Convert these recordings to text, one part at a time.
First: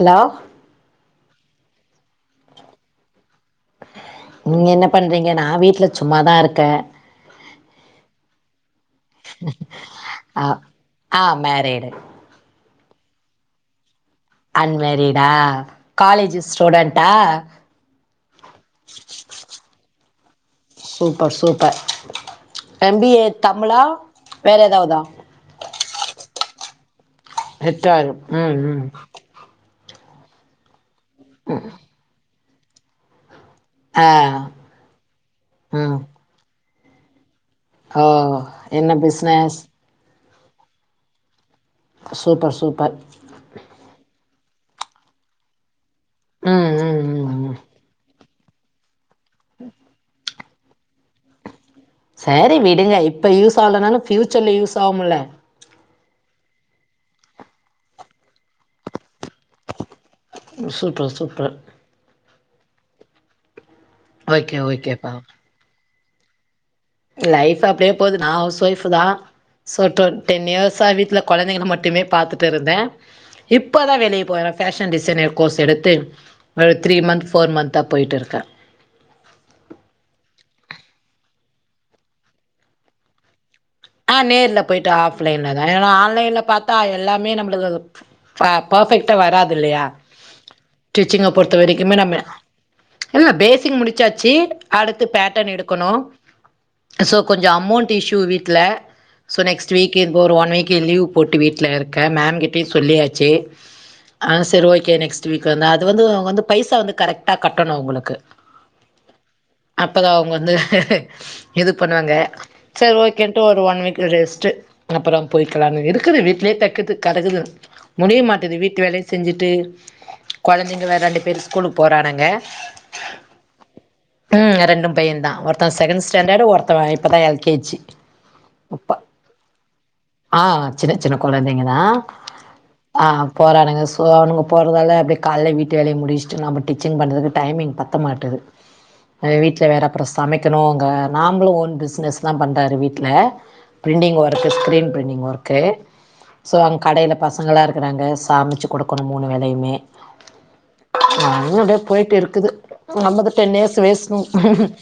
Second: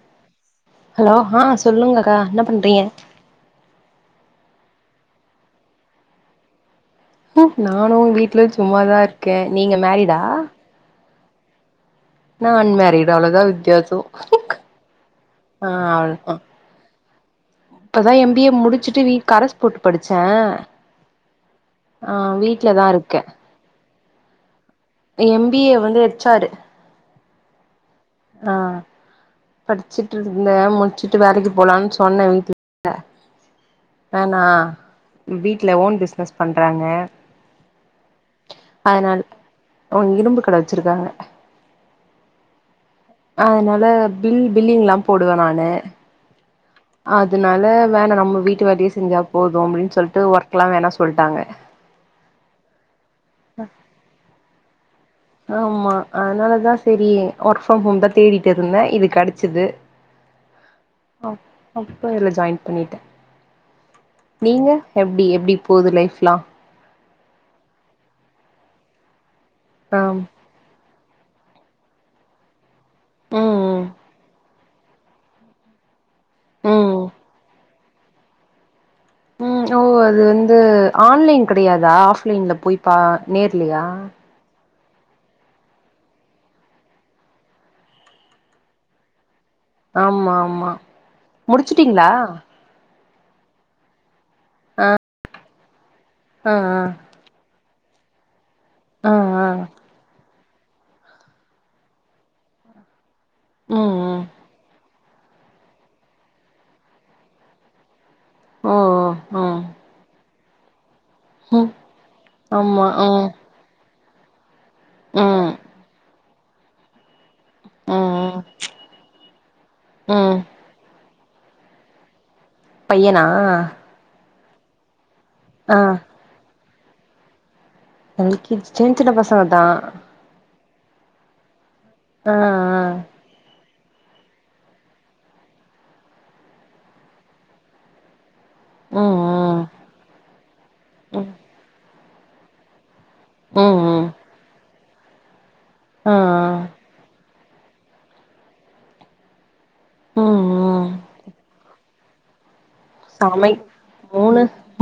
hello hello ஆ சொல்லுங்கக்கா என்ன பண்றீங்க நீங்க என்ன பண்றீங்க நா வீட்ல சும்மாதா இருக்கே நானு வீட்ல சும்மாதா இருக்கே நீங்க மேரிடா அ மேரீடு நா அன்மேரீடு அவ்ளோதா வித்தியாசோ அன்மேரீடா ஆ அவ்ளோதா காலேஜ் ஸ்டூடெண்ட்டா இப்பதா எம் பி ஏ முடிச்சுட்டு வீட் கரஸ் போட்டு படிச்சே சூப்பர் சூப்பர் அ வீட்லதா எம் பி இருக்கே ஏ தமிழா வேற ஏதாவதா எம் பி ஏ வந்து எச்சாரு ஹேச் ஆரு ம் ம் படிச்சுட்டு இருந்தே முடிச்சுட்டு வேலைக்கு போலான்னு சொன்னே வீட்ல ஆ நானா வீட்ல ம் ஓன் பிஸ்னஸ் பண்றாங்க ஓ என்ன அதனால் பிஸ்னஸ் ஓ இரும்பு கட வச்சுருக்காங்க சூப்பர் சூப்பர் பில் பில்லிங்லா போடுவே நானு ம் ம் ம் ம் அதுனால வேணா நம்ம வீட்டு வாட்டியே செஞ்சா போதும் அப்டின்னு சொல்ட்டு ஒர்க் எல்லா வேணா சொல்ட்டாங்க சேரி விடுங்க இப்ப யூஸ் ஆலன்னாலு ப்யூச்சர்ல யூஸ் ஆவும் இல்ல ஆமா அதனாலதா செரி ஒர்க் ஃப்ரம் ஹோம் தா தேடிட்டு இருந்தே இது கெடச்சது சூப்பர் சூப்பர் ஜாயின் பண்ணிட்டே ஓகே நீங்க ஓகேப்பா எப்டி எப்டி போது லைஃப்ல்லா லைஃப் அப்டியே போது நா ஹவுஸ் ஒய்ஃப் தா சோ ஆ டொன் டென் இயர்ஸ்சா வீட் ல கொழந்தைகள மட்டுமே பாத்துட்டு இருந்தே ம் இப்பதா வேலய போறே பேஷன் டிசைனர் கோர்ஸ் எடுத்து ஒரு ம் த்ரீ மந்த் ஃபோர் மந்த்தா போயிட்டு இருக்கே ம் ஓ இது வந்து ஆன்லைன் கெடையாதா ஆஃப்லைன்ல போய்ப்பா நேர் ல்லையா போய்ட்டு ஆஃப்லைன்ல தா ஆன்லைன்ல பாத்தா எல்லாமே நம்ளுக்கு ப பாஃபக்ட்டா வராது இல்லையா ஆமா ஆமா டிச்சிங்க பொறுத்த வரைக்கும்மே முடிச்சுட்டீங்களா நம்ம இல்ல பேசிங் முடிச்சாச்சு அடுத்து பேட்டன் எடுக்கணு ஆ ஆ சோ கொஞ்சோ அமௌண்ட் டு இஷ்யூ வீட்ல ஆ சோ ஆ நெக்ஸ்ட் வீக் இருக்கு ஒரு ஒன் வீக் கே லீவ் போட்டு வீட்ல இருக்கே மேம் கிட்டயு சொல்லியாச்சு ம் ம் அ செரி ஓகே நெக்ஸ் டு வீக் வந்து அது வந்து அவங்க வந்து பைசா வந்து கரெக்டா கட்டணு அங்களுக்கு ஓ ஓ ம் வந்து ம் இது பண்ணுவாங்க ஆமா செரி ம் ஓகேன்ட்டு ஒரு ஒன் வீக் ரெஸ்ட் அப்றோ ம் போய்கலாம்ன்னு இருக்குது வீட்டிலயே தக்கதுக்கு கெடக்குது ம் முடிய ம் மாட்டுது வீட்டு வேலையு செஞ்சுட்டு ம் கொழந்தைங்க வேற அனுப் பேர் ஸ்கூலு போறானுங்க பையனா ம் ரெண்டு பைய தா ஒருத்தன் ஆ செகண்ட் ஸ்டேண்டடு ஒருத்தவன் இப்பதா L K G L K G இப்ப சின்னச்சின்ன பசங்க தா ஆ சின்ன சின்ன குழந்தைங்க தா ஆ ஆ போறானுங்க ஸ் இப்ப நம்ம போற வேல அப்டியே காலையிலே வீட்டு வேலையு முடிச்சுட்டு நாம்ம டிச்சிங் பண்றதுக்கு டைமிங் பத்த மாட்டுது ஆ ம் வீட்ல வேற அப்றோ சமைக்கணு அங்க ம் நாம்ளும் ஓன் பிசினஸ் தா பண்றாரு வீட் ல ம் ம் ம் printing work screen printing work ஆ ஆ சோ அங்க கடையில பசங்கல்லா இருக்கறாங்க சாமச்சிக் குடுக்கணு மூணு வேலையுமே ம் ம் போயிட்டுருக்குது நம்மக்கு சமை டென் இயர்ஸ் வேஸ்ட் மூணு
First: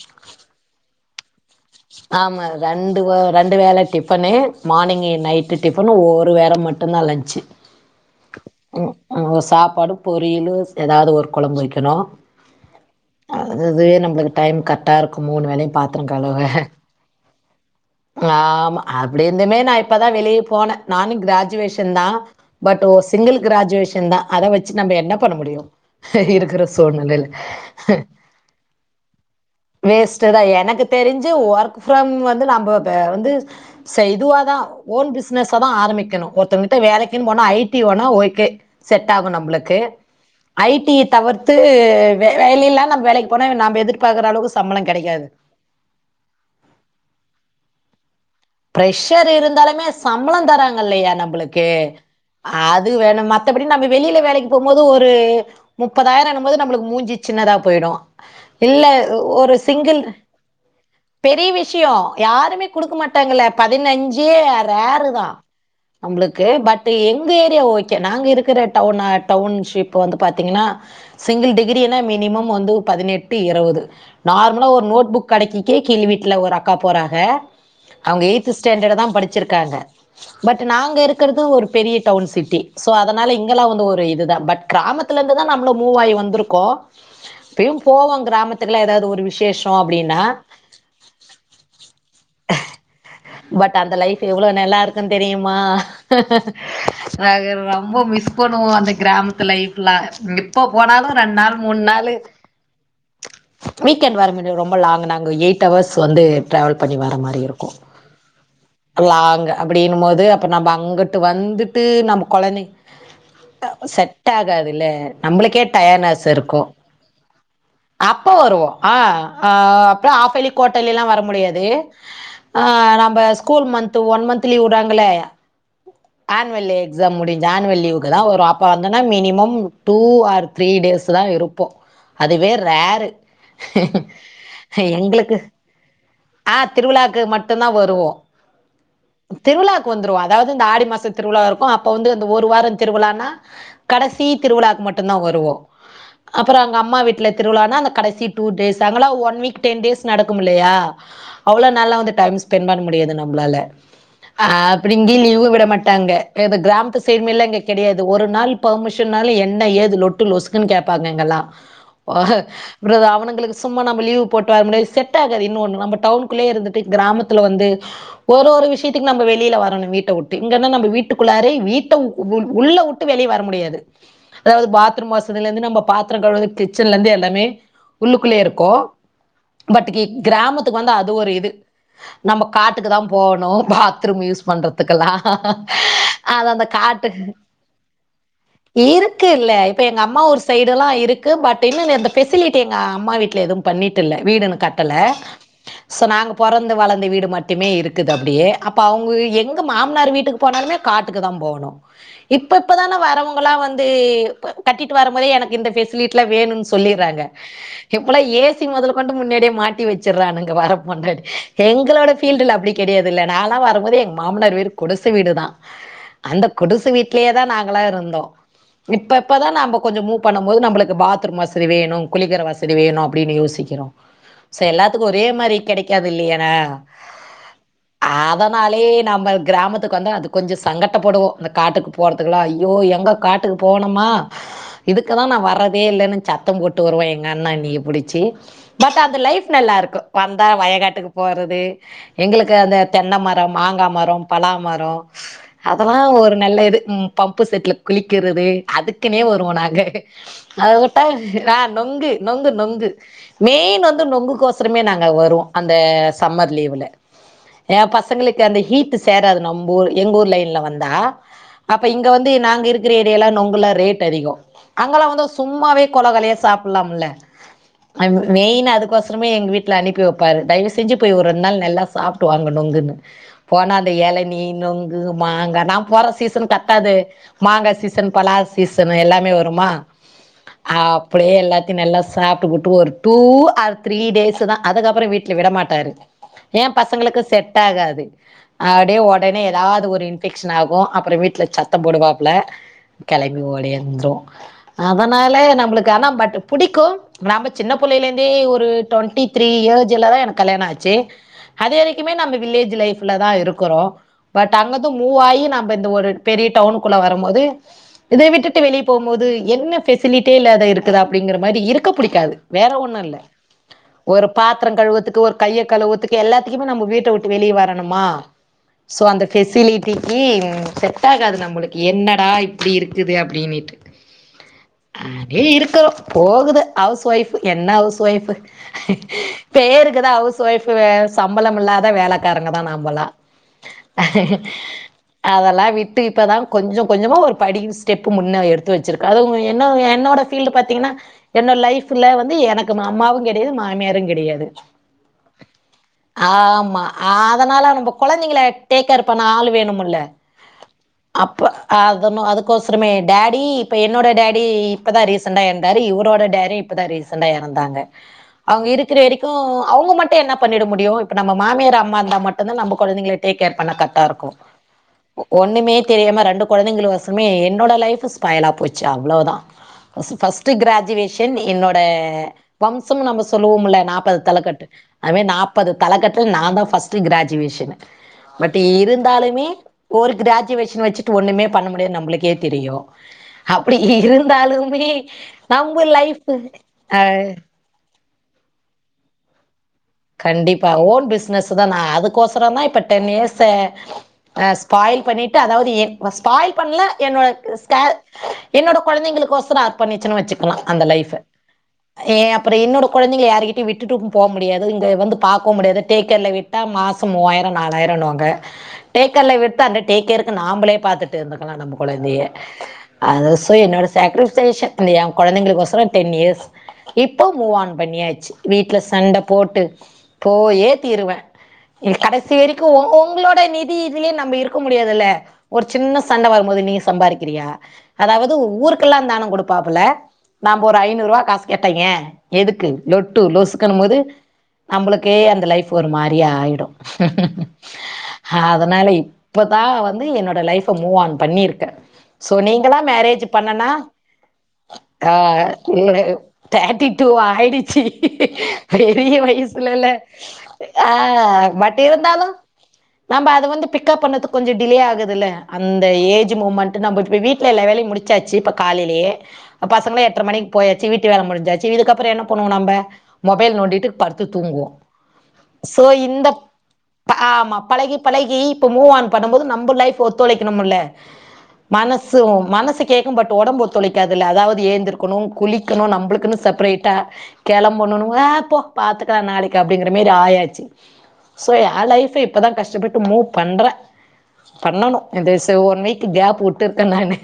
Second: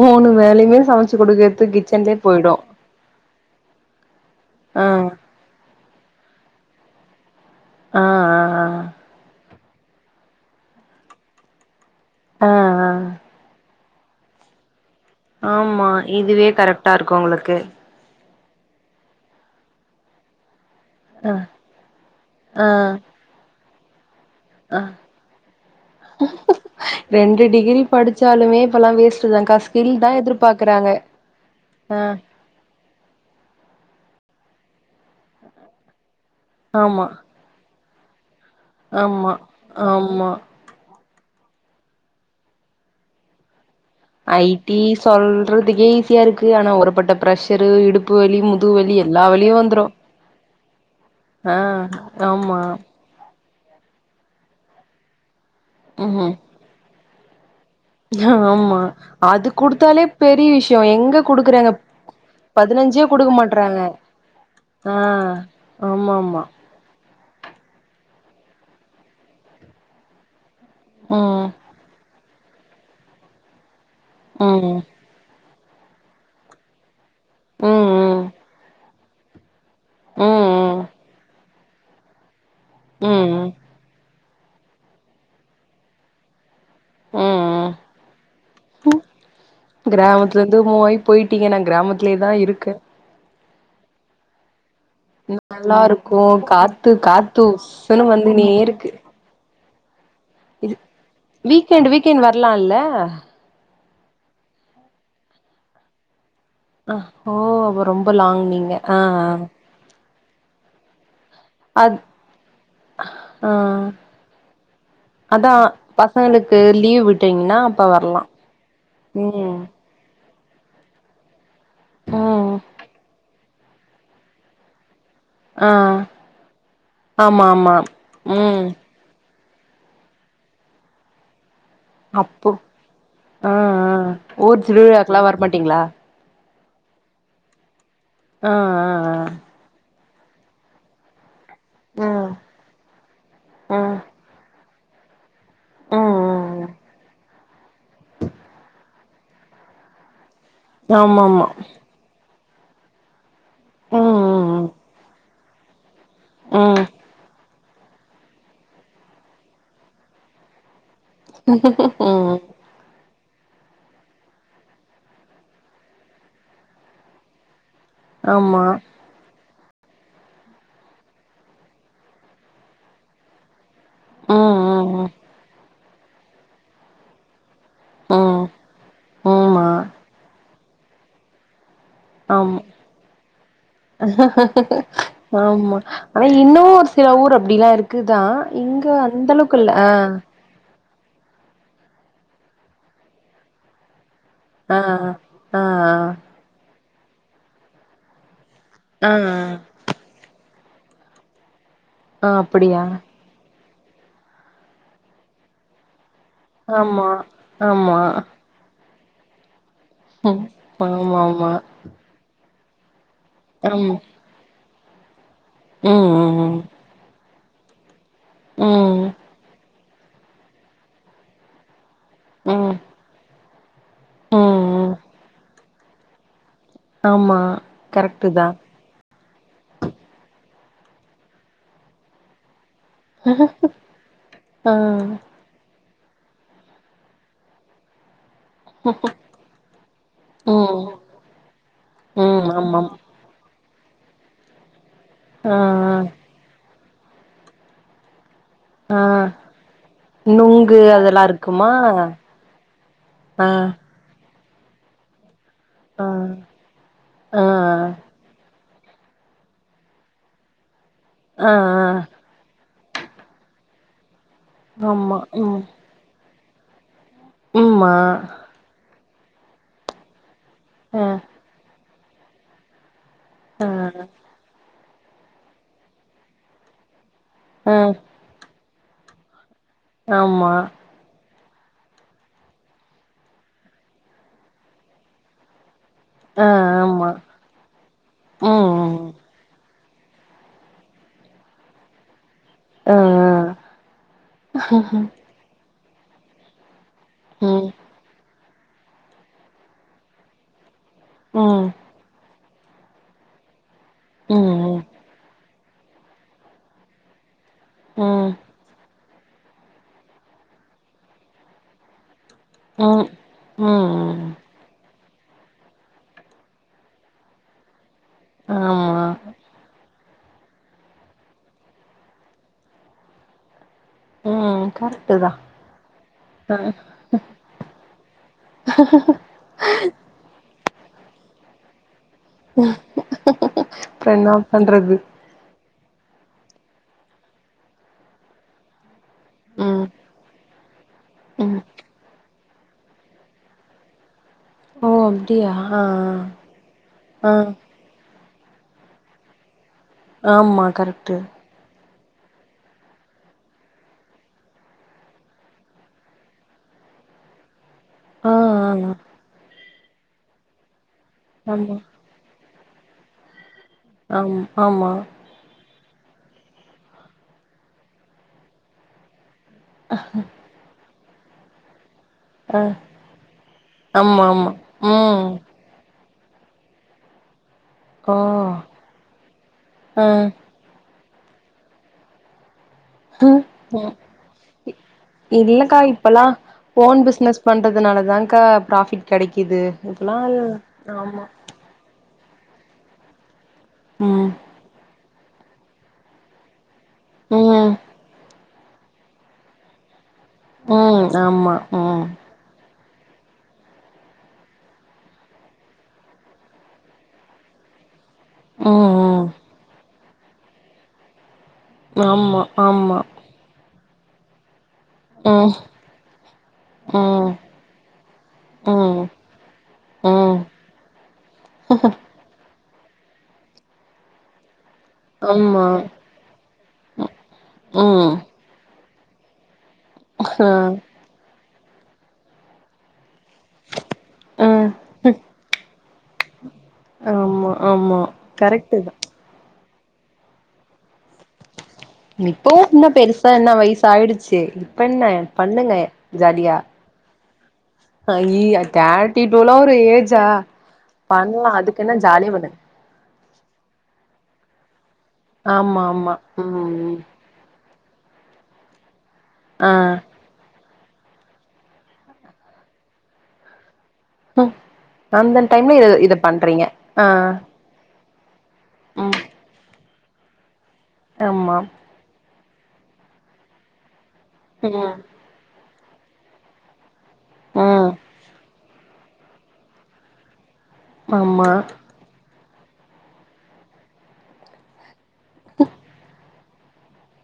மூணு வேலையுமே சமைச்சு குடுக்கறது கிச்சன்லே ஆமா போயிடு ரெண்டு ரெண்டு வேலை டிஃபன்னு ஆ மார்னிங் நைட்டு டிஃபன் ஒரு வேல மட்டுந்தா லஞ்ச்சு ஆ ஆ ஆ பருப் பொரியலு ஏதாவது ஒரு கொழம்பு வைக்கணு ஆ ஆ அதுவே நம்மளுக்கு டைம் கரெக்டாக இருக்கு மூணு வேலையு பாத்திர கழுவ ட்டா இருங்கவங்களுக்கு ஆமாம் அப்டி இருந்துமே நா இப்போ தா வெளிய போனே நானு ஆ கிராஜுவேஷன் தா ஆ பட்டு ஓ சிங்கிள் கிராஜுவேஷன் தா அத வச்சி ஆ நம்ம என்ன பண்ண முடியு இருக்கிற சூழ்நிலையில ரெண்டு டிகிரி படிச்சாலுமே இப்பல்லா வேஸ்ட்டு தான்க்கா ஸ்கில் வேஸ்ட்டு தா எனக்கு எதிர்பாக்கறாங்க தெரிஞ்சு ஒர்க் ஆ ஃப்ரம் வந்து நம் பே வந்து செய் இதுவாக தா ஓன் பிசினஸ்ஸாதா ஆரம்பிக்கணு ஒருத்தவங்க கிட்ட ஆமா வேலைக்குன் போனா ஐ டி போனா ஓகே செட் ஆகு ஆமா நம்மளுக்கு ஆமா ஐ டி தவிர்த்து வேளல்லா நம்ம வேலைக்கு போன நாம் எது ஐ டி சொல்றதுக்கே ஈஸியா இருக்கு ஆனா உருப்பட்ட ப்ரஷரு இடு பிரஷர் இருந்தாலுமே சம்பளம் தராங்கல்லையா ஆ நம்மளுக்கு ஆமா அது வேணும்மா மத்தபடி நம்ம வெளியில வேலைக்கு போகும் போது ஒரு ம் முப்பதாயிரனும் போது நம்மளுக்கு மூஞ்சி சின்னதா போயிடு ஆமா இல்ல அது ஒரு சிங்கிள் குடுத்தாலே பெரிய விஷயோ எங்க பெரிய குடுக்குறாங்க விஷயோ யாருமே குடுக்க பதினஞ்சே மாட் டாங்கள்ள மாட்றாங்க பதினஞ்சே ஆ ரேரு தா ஆமா ஆமா நம்மளுக்கு பட் எங் எங்க ஏரியா ஓகே நாங்க இருக்கிற டவுன்னா டவுன்ஷிப் வந்து பா்த்தீங்கன்னா ம் சிங்கிள் டிகிரின மினிமம் வந்து பதினெட்டு இருவது நார்மலா ம் ஒரு நோட்புக் கடைக்கி க்கே கீழ் வீட்டல ஒரு அக்கா போறாக ம் படிச்சிருக்காங்க ம் பட் ம் நாங்க இருக்கிறது ஒரு பெரிய டவுன் சிட்டி சோ அதனால ம் இங்கெல்லா வந்து ஒரு இதுதா பட் கிராமத்துல இருந்துதா நம்மல்லா மூவ்வாகி வந்திருக்கோ ம் இப்பையும் போவோ கிராமத்துல ஏதாவது ஒரு விசேஷ அப்படின்னா கிராமத்துல இருந்து மூவாயி போயிட்டீங்க நா கிராமத்துலயே தா இருக்கே பட் அந்த லைஃப் எவ்ளோ நல்லாருக் க்கு தெரியுமா நல்லா இருக்கு காத்து காத்து ரொம்ப உஸ்ஸுன்னு மிஸ் வந்துனே பண்ணுவோ இருக்கு அந்த கிராமத்து லைப் இப்ப போனாலு ரெண் நாள் மூண் வீக்கெண்ட் நாள்ளு வீக்கெண்ட் வரலால்ல வீக்கெண்ட் வர மாரி ரொம்ப லாங் நாங்க எயிட்ஹவர்ஸ் வந்து ட்ராவல் பண்ணி வர ஓ மாரி இருக்கு அப்ப ரொம்ப லாங் நீங்க ஆ லாங் அப்படின்னும் போது அப்ப நம்ம அங்கட்டு ஆ வந்துட்டு அத் நம்ம கொழந்தைங் ஆ செட் ஆகாதுல்ல அதா நம்மளுக்கே டைனெஸ் பசங்களுக்கு இருக்கு லீவ் விட்டீங்கன்னா வரலா அப்ப வருவோ ஆ ஆ ம் அப்புற ஆப்பெலி கோட்டேலில்லா வர முடியாது ம் ஆ நம்ம school month one month leave விடுறாங்கள்ள ஆ ஆனுவல்ல எக்ஸாம் முடிஞ்ச ஆமா ஆமா ஆனல் லீவுக்கு தா வரு அப்ப ம் வந்தனா minimum two or three days தா இருப் போ அப்போ அதுவே ரேரு ஆ ஆ ஊர் திருவிழாக்கெல்லா எங்களுக்கு வரமாட்டீங்களா ஆ திருவிழாக்கு மட்டுந்தா வருவோ ஆ ஆ ஆ திருவிழாக்கு வந்துருவோ அதாவது இந்த ஆடி மாச திருவிழா இருக்கு அப்ப ஆ வந்து ஒரு வார திருவிழானா ஆ கடைசி திருவிழாக்கு மட் டுந்தா வருவோ அப்புற ம் அங்க அம்மா வீட்ல திருவிழானா அந்த கடைசி டூ டேஸ் அங்கல்லா ஒன் வீக் டன் டேஸ் நடக் கும்மில்லையா ம் அவ்ளோ நாள்ளா வந்து டைம் ஸ்பென் பண்ண முடியாது நம் மளால ஆ ம் அப்படிங்க லீவு விட மாட்டாங்க கிராமத்து சேர்மல்லங்க கெடையாது ஒரு நாள் பெர்மிஷன்னாலு என்ன ஏது லொட்டு லொசுக்குன்னு கேப் பாங்க இங்கல்லா ம் அவனுங்க ளுக்கு சும்மா நம்ம லீவ் போட்டு வரமுடியாது செட் ஆகாது இன்னொன்னு நம்ம டவுனுக்குள்ளே இருந்துட்டு கிராமத்தில வந்து ஆமா ஒரு ஆமா ஒரு விஷயத்துக்கு நம்ம வெளியில வர றனு வீட்ட விட்டு இங்கன்னா நம்ம வீட்டுக்குள்ளாரே வீட்ட உ உள்ள விட்டு வெளியே வர முடியாது அதாவது ம் ம் ம் ம் ஆமா ம் ம் பாத்ரூம் வசதில இருந்து நம்ப பாத்ரோ கழுவற கிச்சன்லருந்து எல்லாமே உள்ளுக்குள்ளயே ம் இருக்கு ம் ஆமா பட் கிராமத்துக்கு வந்தா அது ஒரு இது நமக் ஆமா காட்டுக்கு தா போணு பாத்ரூம் யூஸ் பண்றதுகல்லா ஆமா ஆனா அது இன்னு அந்த ஒரு சில காட்டுகு ஊர் அப்டிலா இருக்குதா இங்க அந்த இருக்குல்ல அளவுக்கு இல்ல இப்ப ஆ எங்க அம்மா ஊரு சைடுலா இரு இருக்கு பட் இன்னு இந்த ஃபெசிலிட்டி எங்க அம்மா வீட்ல எதுவும் பண்ணிட் டுல்ல வீடின்னு ஆ கட்டல ஆ சோ நாங்க போறந்து வளந்த வீடு மட்டுமே இருக்குது அப்டியே அப்ப அவுங்க ஆ ஆ வீ எங்க மாம்னார் வீட்டுக்கு போனாலுமே காட்டுக்குதா போவணு ஆ இப்ப அப்டியா இப்பதான வரவுங்களா வந்து கட்டிட்டு வரம்போதே எனக்கு இந்த ஃபெசிலிட் டிலா வேணூன் ஆமா சொல்லிறாங்க ஆமா இப்பலா ஏசி மொதல் கொண்டு முன்னாடியே மாட் டி ம் வெச்சர்றானுங்க வர ஆமா பொண்டாட்டி எங்களோட ஃபீல்டுல அப்டி கடையாதுல்ல நாலா ஆமா வரம்போது எங்க மாம்னார் விருப் குடுச வீடுதா ம் அந்த ம் குடுச வீட்லயேதா நாங்களா இருந்தோ ம் ம் இப்ப இப்பதா நம்ப கொஞ்சோ மூவ் பண்ணு போது நம்புளுக்கு பாத்ரூம் வசதி வேணு குளிக்கற ம் ம் வசதி வேணு அப்டினு யோசிக்கறோ சோ ம் எல்லாத்துக்கு ஒரே மாரி கடைக்காது இல்லையனா ஆமா கரெக்ட்டு தா அதனாலயே நம்ப கிராமத்துக்கு வந்தா அது கொஞ்சோ சங்கட்டபடுவோ அந்த காட்டுக்கு போறதுக்கலா அய் யோ எங்க காட்டுக்கு போனமா ஆ இதுக்குதா நா வர பே இல்லன்னு சத்தோ போட்டு வருவா எங்க அண்ணா என்னிய புடிச்சு பட் அந்த லைஃப் நல்லாருக்கு வந்தா ம் வயகாட்டுக்கு போறது ம் எங்குளுக்கு அந்த ஆமாம் தென்ன மரொ மாங்கா மரொ பலாமரொ ஆ அதல்லா ஒரு நல்ல இது ம் பம்பு செட்ல குளிக்கற து ஆ ஆ அதுக்குனே வருவோ நாங்க நுங்கு அதவுட்ட அதெல்லா ஆ இருக்குமா நொங்கு ஆ நொங்கு நொங்கு மெயின் வந்து நொங்குக்கோசொ துருமே நாங்க வருவோ அந்த ஆ சம்மர் லீவ்ல ஆ எ பசங்களுக்கு அந்த ஹீட்டு சேராது நம்ப ஊர் எங்க ஊர் லைன்ல வந்தா ஆ அப்ப ஆ இங்க வந்து நாங்க இருக் இருக்குற ஏரியாலா நொங்குலா ரேட்டு அதிகோ அங்காலா ஆமா வந்து ம் சும்மாவே கொலகொலயா சாப்புல்லாம்ல ம்மா மெயின்னு அதுக்கோசரமே எங்க வீட்ல அனுப்பி வெப்பாரு தய்வு செஞ்சு அ போய் ஒரு ரெண்நாள் எல்லா சாப்டுவாங்க நொங்குனு அ போனா அந்த ஏளநீ நொங் மாங்கா நா போற சீசன் கர்டாது மாங்கா அ சீசன் பலா சீசன் எல்லாமே வருமா ஆமா அப்டியே எல்லாத் நல்லா சாப்டுபுட்டு ஒரு டூ ஆர் த்ரீ டேஸ்தா அதுகப்புறோ வீட்ல விட மாட்டாரு அ எ ஆமா பசங்களுக்கு செட் ஆகாது ம் அப்டியே ம் உடனே ஏதாது ஒரு இன்ஃபெக்ஷன் ஆகு அப்புறோ வீட்ல சத்தோ போடுவாங் புள அ அ களம்ப ஓடி வந்துருவோ அதனால நம்ளுக்கு ஆனா பட் புடிக்கு நம்ப ம் சின்ன புள்ளைல இருந்தே ஒரு டுவெண்டி த்ரீ ஏஜுலதா எனக் கல்யணொ ஆச்சு ம் அது வரிக்குமே நம்ம வில்லேஜ் லைஃப்லதா இருக்குறோ ம் பட் ம் அங்கந்து மூவாயி நம் ப இந்த ஒரு பெரிய டவுனுக்குள்ள வரம்போது இத ம் விட்டுட்டு வெளிய போகும்மோது என்ன ஃபெசிலிடியே இல்லாத இருக்குது அப்டிங்கற மாரி இருக்க புடிகாது வேற ஒன்னு ம் இல்ல ம் ஒரு பாத்தரோ கழுவத்துக் கு ஒரு கைய கழுவுத்துக்கு எல்லாத்துக்குமே நம்ம வீட்ட விட்டு வெளியே வரணுமா சோ ஆமா அந்த ஃபெசிலிட்டி ஈ செட் ஆகாது நம்முளுக்கு என்னடா இப்டி இருக்குது அப்டினிட்டு ஆ அப்டியே இருக்குறோ போகுது ஹவுஸ் ஒய்ஃப் என்ன ஹவுஸ் ஒய்ஃப்பு பே பேருக்குதா ஹவுஸ் ஒய்ஃப் சம்பளம் இல்லாத வேல காரங்கதா நமலா அப்றோ என்னா பண்றது அதெல்லா விட் இப்பதா கொஞ்சோ கொஞ்சோமா ஒரு படி ஸ்டெப்பு முன்ன எடுத்து வெச்சுருகோ அதும் என்னோ ம் என்னோட ஃபீல்டூ பத் தீங்னா என்னோ ம் லைஃப்ல வந்து எனக்கு அம்மாவு கெடையாது மாமியாரு கெடையாது ஓ அப்டி ஆமா அதனால நம்ப கொழந்தைங்கள டேக்கேர் பண்ணா ஆளு வேணும் ல ஆமா கரெக்ட்டு அப்ப அ அதுக்கோசரமே டேடி இப்ப என்னோட டேடி இப்பதா ரீசண்டா எறந்தாரு இவரோட டேடி இப்பதா ரீ ரீசண்டா எறந்தாங்க ஆ அவுங்க ஆ இருக்கிற வெரிக்கு என்ன பண்ணிட முடியு இப்ப நம்ம ஆமா மாமியாரு அம்மா இருந்தா மட்டுந்தா நம்ப கொழந்திங்க டேக் கார் பண்ணா கர்ட்டாருக்கு ஆம் ஆமா ஒ ஒண்ணுமே தெரியாம ரெண்டு கொழந்தைங்கள் ஓசமே என்னோட லைஃபு ஸ்பைலா போச்சு அவ்ளோதா ஃபஸ்ஸு ஃபஸ்ட்டு க்ராஜுவேஷன் என்னோட அ வம்சம் நம்ம சொல்லுவோமுல்ல நாப்பது ஆமா ஆமா தலக்கட்டு ம் அத்மாரி நாப்பது தலக்கட் டு நா தா ஃபஸ்ட்டு க்ராஜுவேஷனு ஓ பட் இருந்தாலுமே அ ஒரு க்ராஜுவேஷன் வெச்சுட் டு ஒன்னுமே பண்ண முடியாத்ன் நம்புளுக்கே தெரியு உ அப்டி ம் இருந்தாலுமே இல்லக்கா நம்ம லைஃப் இப்பல்லா ஓன் அ பிஸ்னஸ் பண்றதுனாலதான் க்கா ப்ராஃபிட் கெடைக்கிது கண்டிப்பா ஓன் பிஸ்னஸு தா நா அதுக் கோசரோ தா இப்ப டென் இயர்ஸு ம் அ ஸ்பாயில் பண்ணிட்டு அதாவது எப் ஸ்பாயில் பண்ல எனக்கு ம் ஸ்டா என்னோட கொழந்திங்களுக்கோசரோ அர்ப்பண்ணிச்சன் வெச் பில்லா அந்த ம் லைஃபு ஆமா ம் எ அப்புற என்னோட கொழந்திங்ள யாருகிட்யு விட்டுட்டு ம் போவ் முடியாது இங்க வந்து பாக்வோ முடியாது டேக்கார்ல விட்டா மாசோ மூவாயிரோ நாலாய்ரோனுவாங் க ம் ம் டேக்கார்ல விட்டு அந்த டேக்காருக்கு நாம்பளே பாத்துட்டு இருந்துக் நல்லா நம்ப கொழந்திய ஆமா ஆமா அதோசோ என்னோட சாக்ரிபேஷன் னு எ ம் ம் கொழந்தைகளுக் ஒசரோ டென் யேர்ஸ் இப்போ ம் மூவான் பண்ணியாச்சு வீட்ல சண்ட போட்டு ம் போயே தீருவே இ கடசி வெரிக் கு உ உங்குளோட நிதி இத்ல்யே நம்ப இருக் க முடியாதுல்ல ஒரு ஆமா சின்ன சண்ட வரும்போது நீ சம்பாறிக்கிறியா ம் அதாவது ஊருக்கெல்லா தானங் குடு ப்பாப்புல ஆ நாம்ப ஒரு ஐநூறுவா காஸ் கேட்டய்யே எதுக்கு லொட்டு லொசுக்குனுமோது ஆ நம்பளுக்கே அந்த லைஃபு ஒரு மாரி ஆயிடு ஆமா ஆமா கரெக்ட்டு அதனால தா இப் நா வந்து என்னோட லைஃப மூவ் ஆன் பண்ணிருக்கே சோ இப்பவு நீங்களா என்ன மேரேஜு பெருசா என்ன பண்ணனா வயசு ஆயிடுச்சு இப்ப என்ன ஆ பண்ணுங்க இல்ல வ உ தேட்டி டூ ஆ ஹய்யிய தே வய்ஸ் இல்லல அ பண்லா பட் அதுக்கென்ன இருந்தாலு ஜாலியா பண்ணு நம்ப அத வந்து பிக்கப் பண்ண துக் கொஞ்சோ டிலே ஆகுதுல்ல ஆமா அந்த ஆமா ஏஜி மூமண்ட்டு ம் நம்ப இப் வி வீட்ல எல்ல வேலயு முடிச் சாச்சு இப்ப காலைலியே ப் ஆ பசங்களு எட்ற மணிக் போயா வீட்டு வேல முடிஞ்சாச்சு இதுக்கப்புற என்ன பண்ணுவோ நம்ப மொபைல் நோண்டிட்டு படுத்து ம் தூங்குவோ அந்த டைம்ல சோ இத இத இந்த பண்றீங்க ஆ ஆமா பழகி பழகி இப்ப மூவான் ம் பண்ணம்போது நம்ப லைஃப் ஒத்துழைக்கணுமுல்ல ஆமா மனசு ம் மனது கேக்கு பட் ஒடம்பு ஒத்துழைக்காதில்ல அதாவது ம் ஏந்திருக்கணு குளிக்கணு நம்புளுக்குனு செப்ரேட்டா ம் கெளம்பனுனு அ போ பாத்துக்கலா நாளைக்கு அப்டிங்கிற மேரி ஆயாச்சு சோ ஆமா எ லைஃபு இப்ழதா கஷ்டப்பட்டு மூவ் பண்றே பண்ணணு த ச இந்த ஒன் வீக்கு கேப் வுட்டுருக்க நானு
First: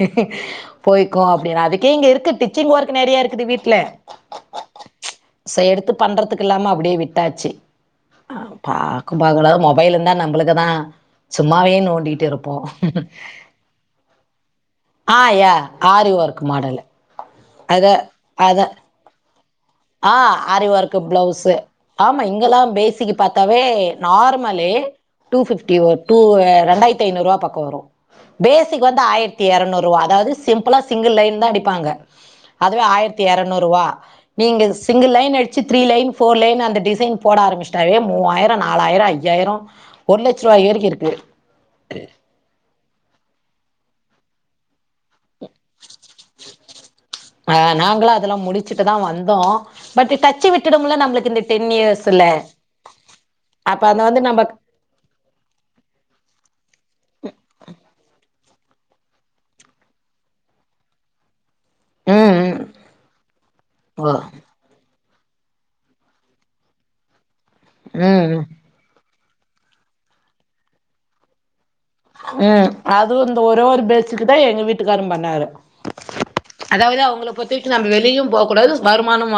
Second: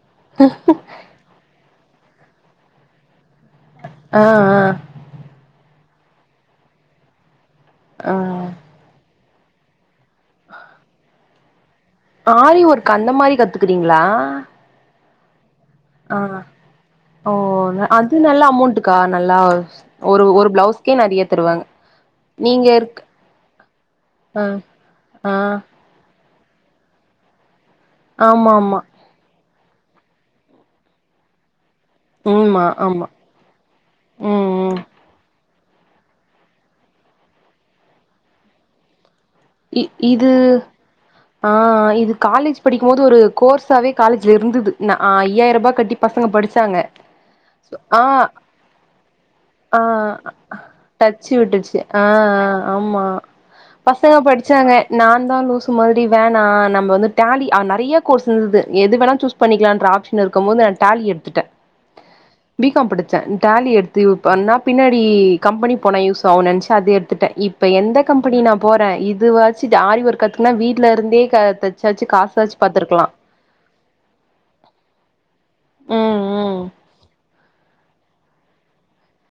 போய்கோ அப்டின் அதுக்கே இங்க இருக்கு டிச்சிங் ஒர்க் நெறிய இரு க்குது வீட்ல ஆ ஆ சோ எடுத்து பண்றதுக்கு இல்லாம அப்பிடே விட்டாச்சி ஆ பாக்கும் பாக்காது மொபைல் இருந்தா நம்பளுக்குதா சும்மாவே நோண்டிட்டு இருப்போ ஆரி ஒர்க்கு அந்த மாரி கத்துக்குறீங்ளா அ யா ஆரி ஒர்க் மாடலு ஓ அத அது நல்ல அத அமௌண்ட்டுக்கா நல்லா அ ஒரு ஒரு ஆரி பிளவுஸ்க்கே ஒர்க்கு நெறைய ப்ளவுஸு தருவாங்க ஆமா இங்கெல்லா நீங்க இருக் பேசிக்கு பாத்தாவே ஆ நார்மலே ஆ டூ ஃபிப்டி ஒ டூ அ ரெண்டாய்ர்த்தி ஐநூறுவா பக்கோ வரு ஆமா ஆமா பேசிக் வந்து ஆய்ர் த்தி எரநூறுவா அதாவது சிம்பிளா சிங்கிள் லைன் தா அடிப்பாங்க ம்மா அதுவே ஆமா ஆய்ர்த்தி எரநூறுவா ம் நீங்க ம் சிங்கிள் லைன் அடிச்சு த்ரீ லைன் ஃபோர் லைன் அந்த டிசன் போட ஆரம்பிஷ்டாவே மூவாயிரோ நாலியிர ஐ இ இது அ இது காலேஜ் படி க்கும் போது ஒரு கோர்ஸாவே காலேஜ்ல இருந்துது ந ஐயாயிருபா கட்டி பசங்க படிச்சாங்க அ ஆ நாங்களு அதெல்லா முடிச்சுட்டுதா வந்தோ ஆ பட்டு டச்சு விட்டுடும்ல நம்ப்ளுக் டச்சு இந்த டென் விட்டுச்சு இயர்ஸுல ஆ ஆமா அப்ப அந் பசங்க படிச்சாங்க நான்தா லூஸு மாரி வேணா நம்ம வந்து டாலி அ நெறய கோர்ஸ் ந்து எது வேணா சூஸ் பண்ணிக்கலான்ற ஆப்ஷன் இருக்கும்போது நா டாலி எடுத்துட்டே ம் ம் பி காம் படிச்சே டாலி எடுத்து ஓ பண்ணா பின்னா ஈ கம்பெனி போனா யூஸ் ஆகுன் நெனச்சு அத எடுத்துட்டே இப்ப எந்த கம்பெனி ம் நா இது வாச்சு ஆரி ஒர்க் கத்துக்குனா வீட்ல இருந்தே கத்து ம் அதுவு இந்த ஒரே ஒரு பேட்சுக்குதா எங்க வீட்டுக்காரரு பண்ணாரு ம் ம் அதாவது அவுங்களப் பொறுத்தவரைக்கு நம்ம வெளியும் போ கூடாது வருமானமு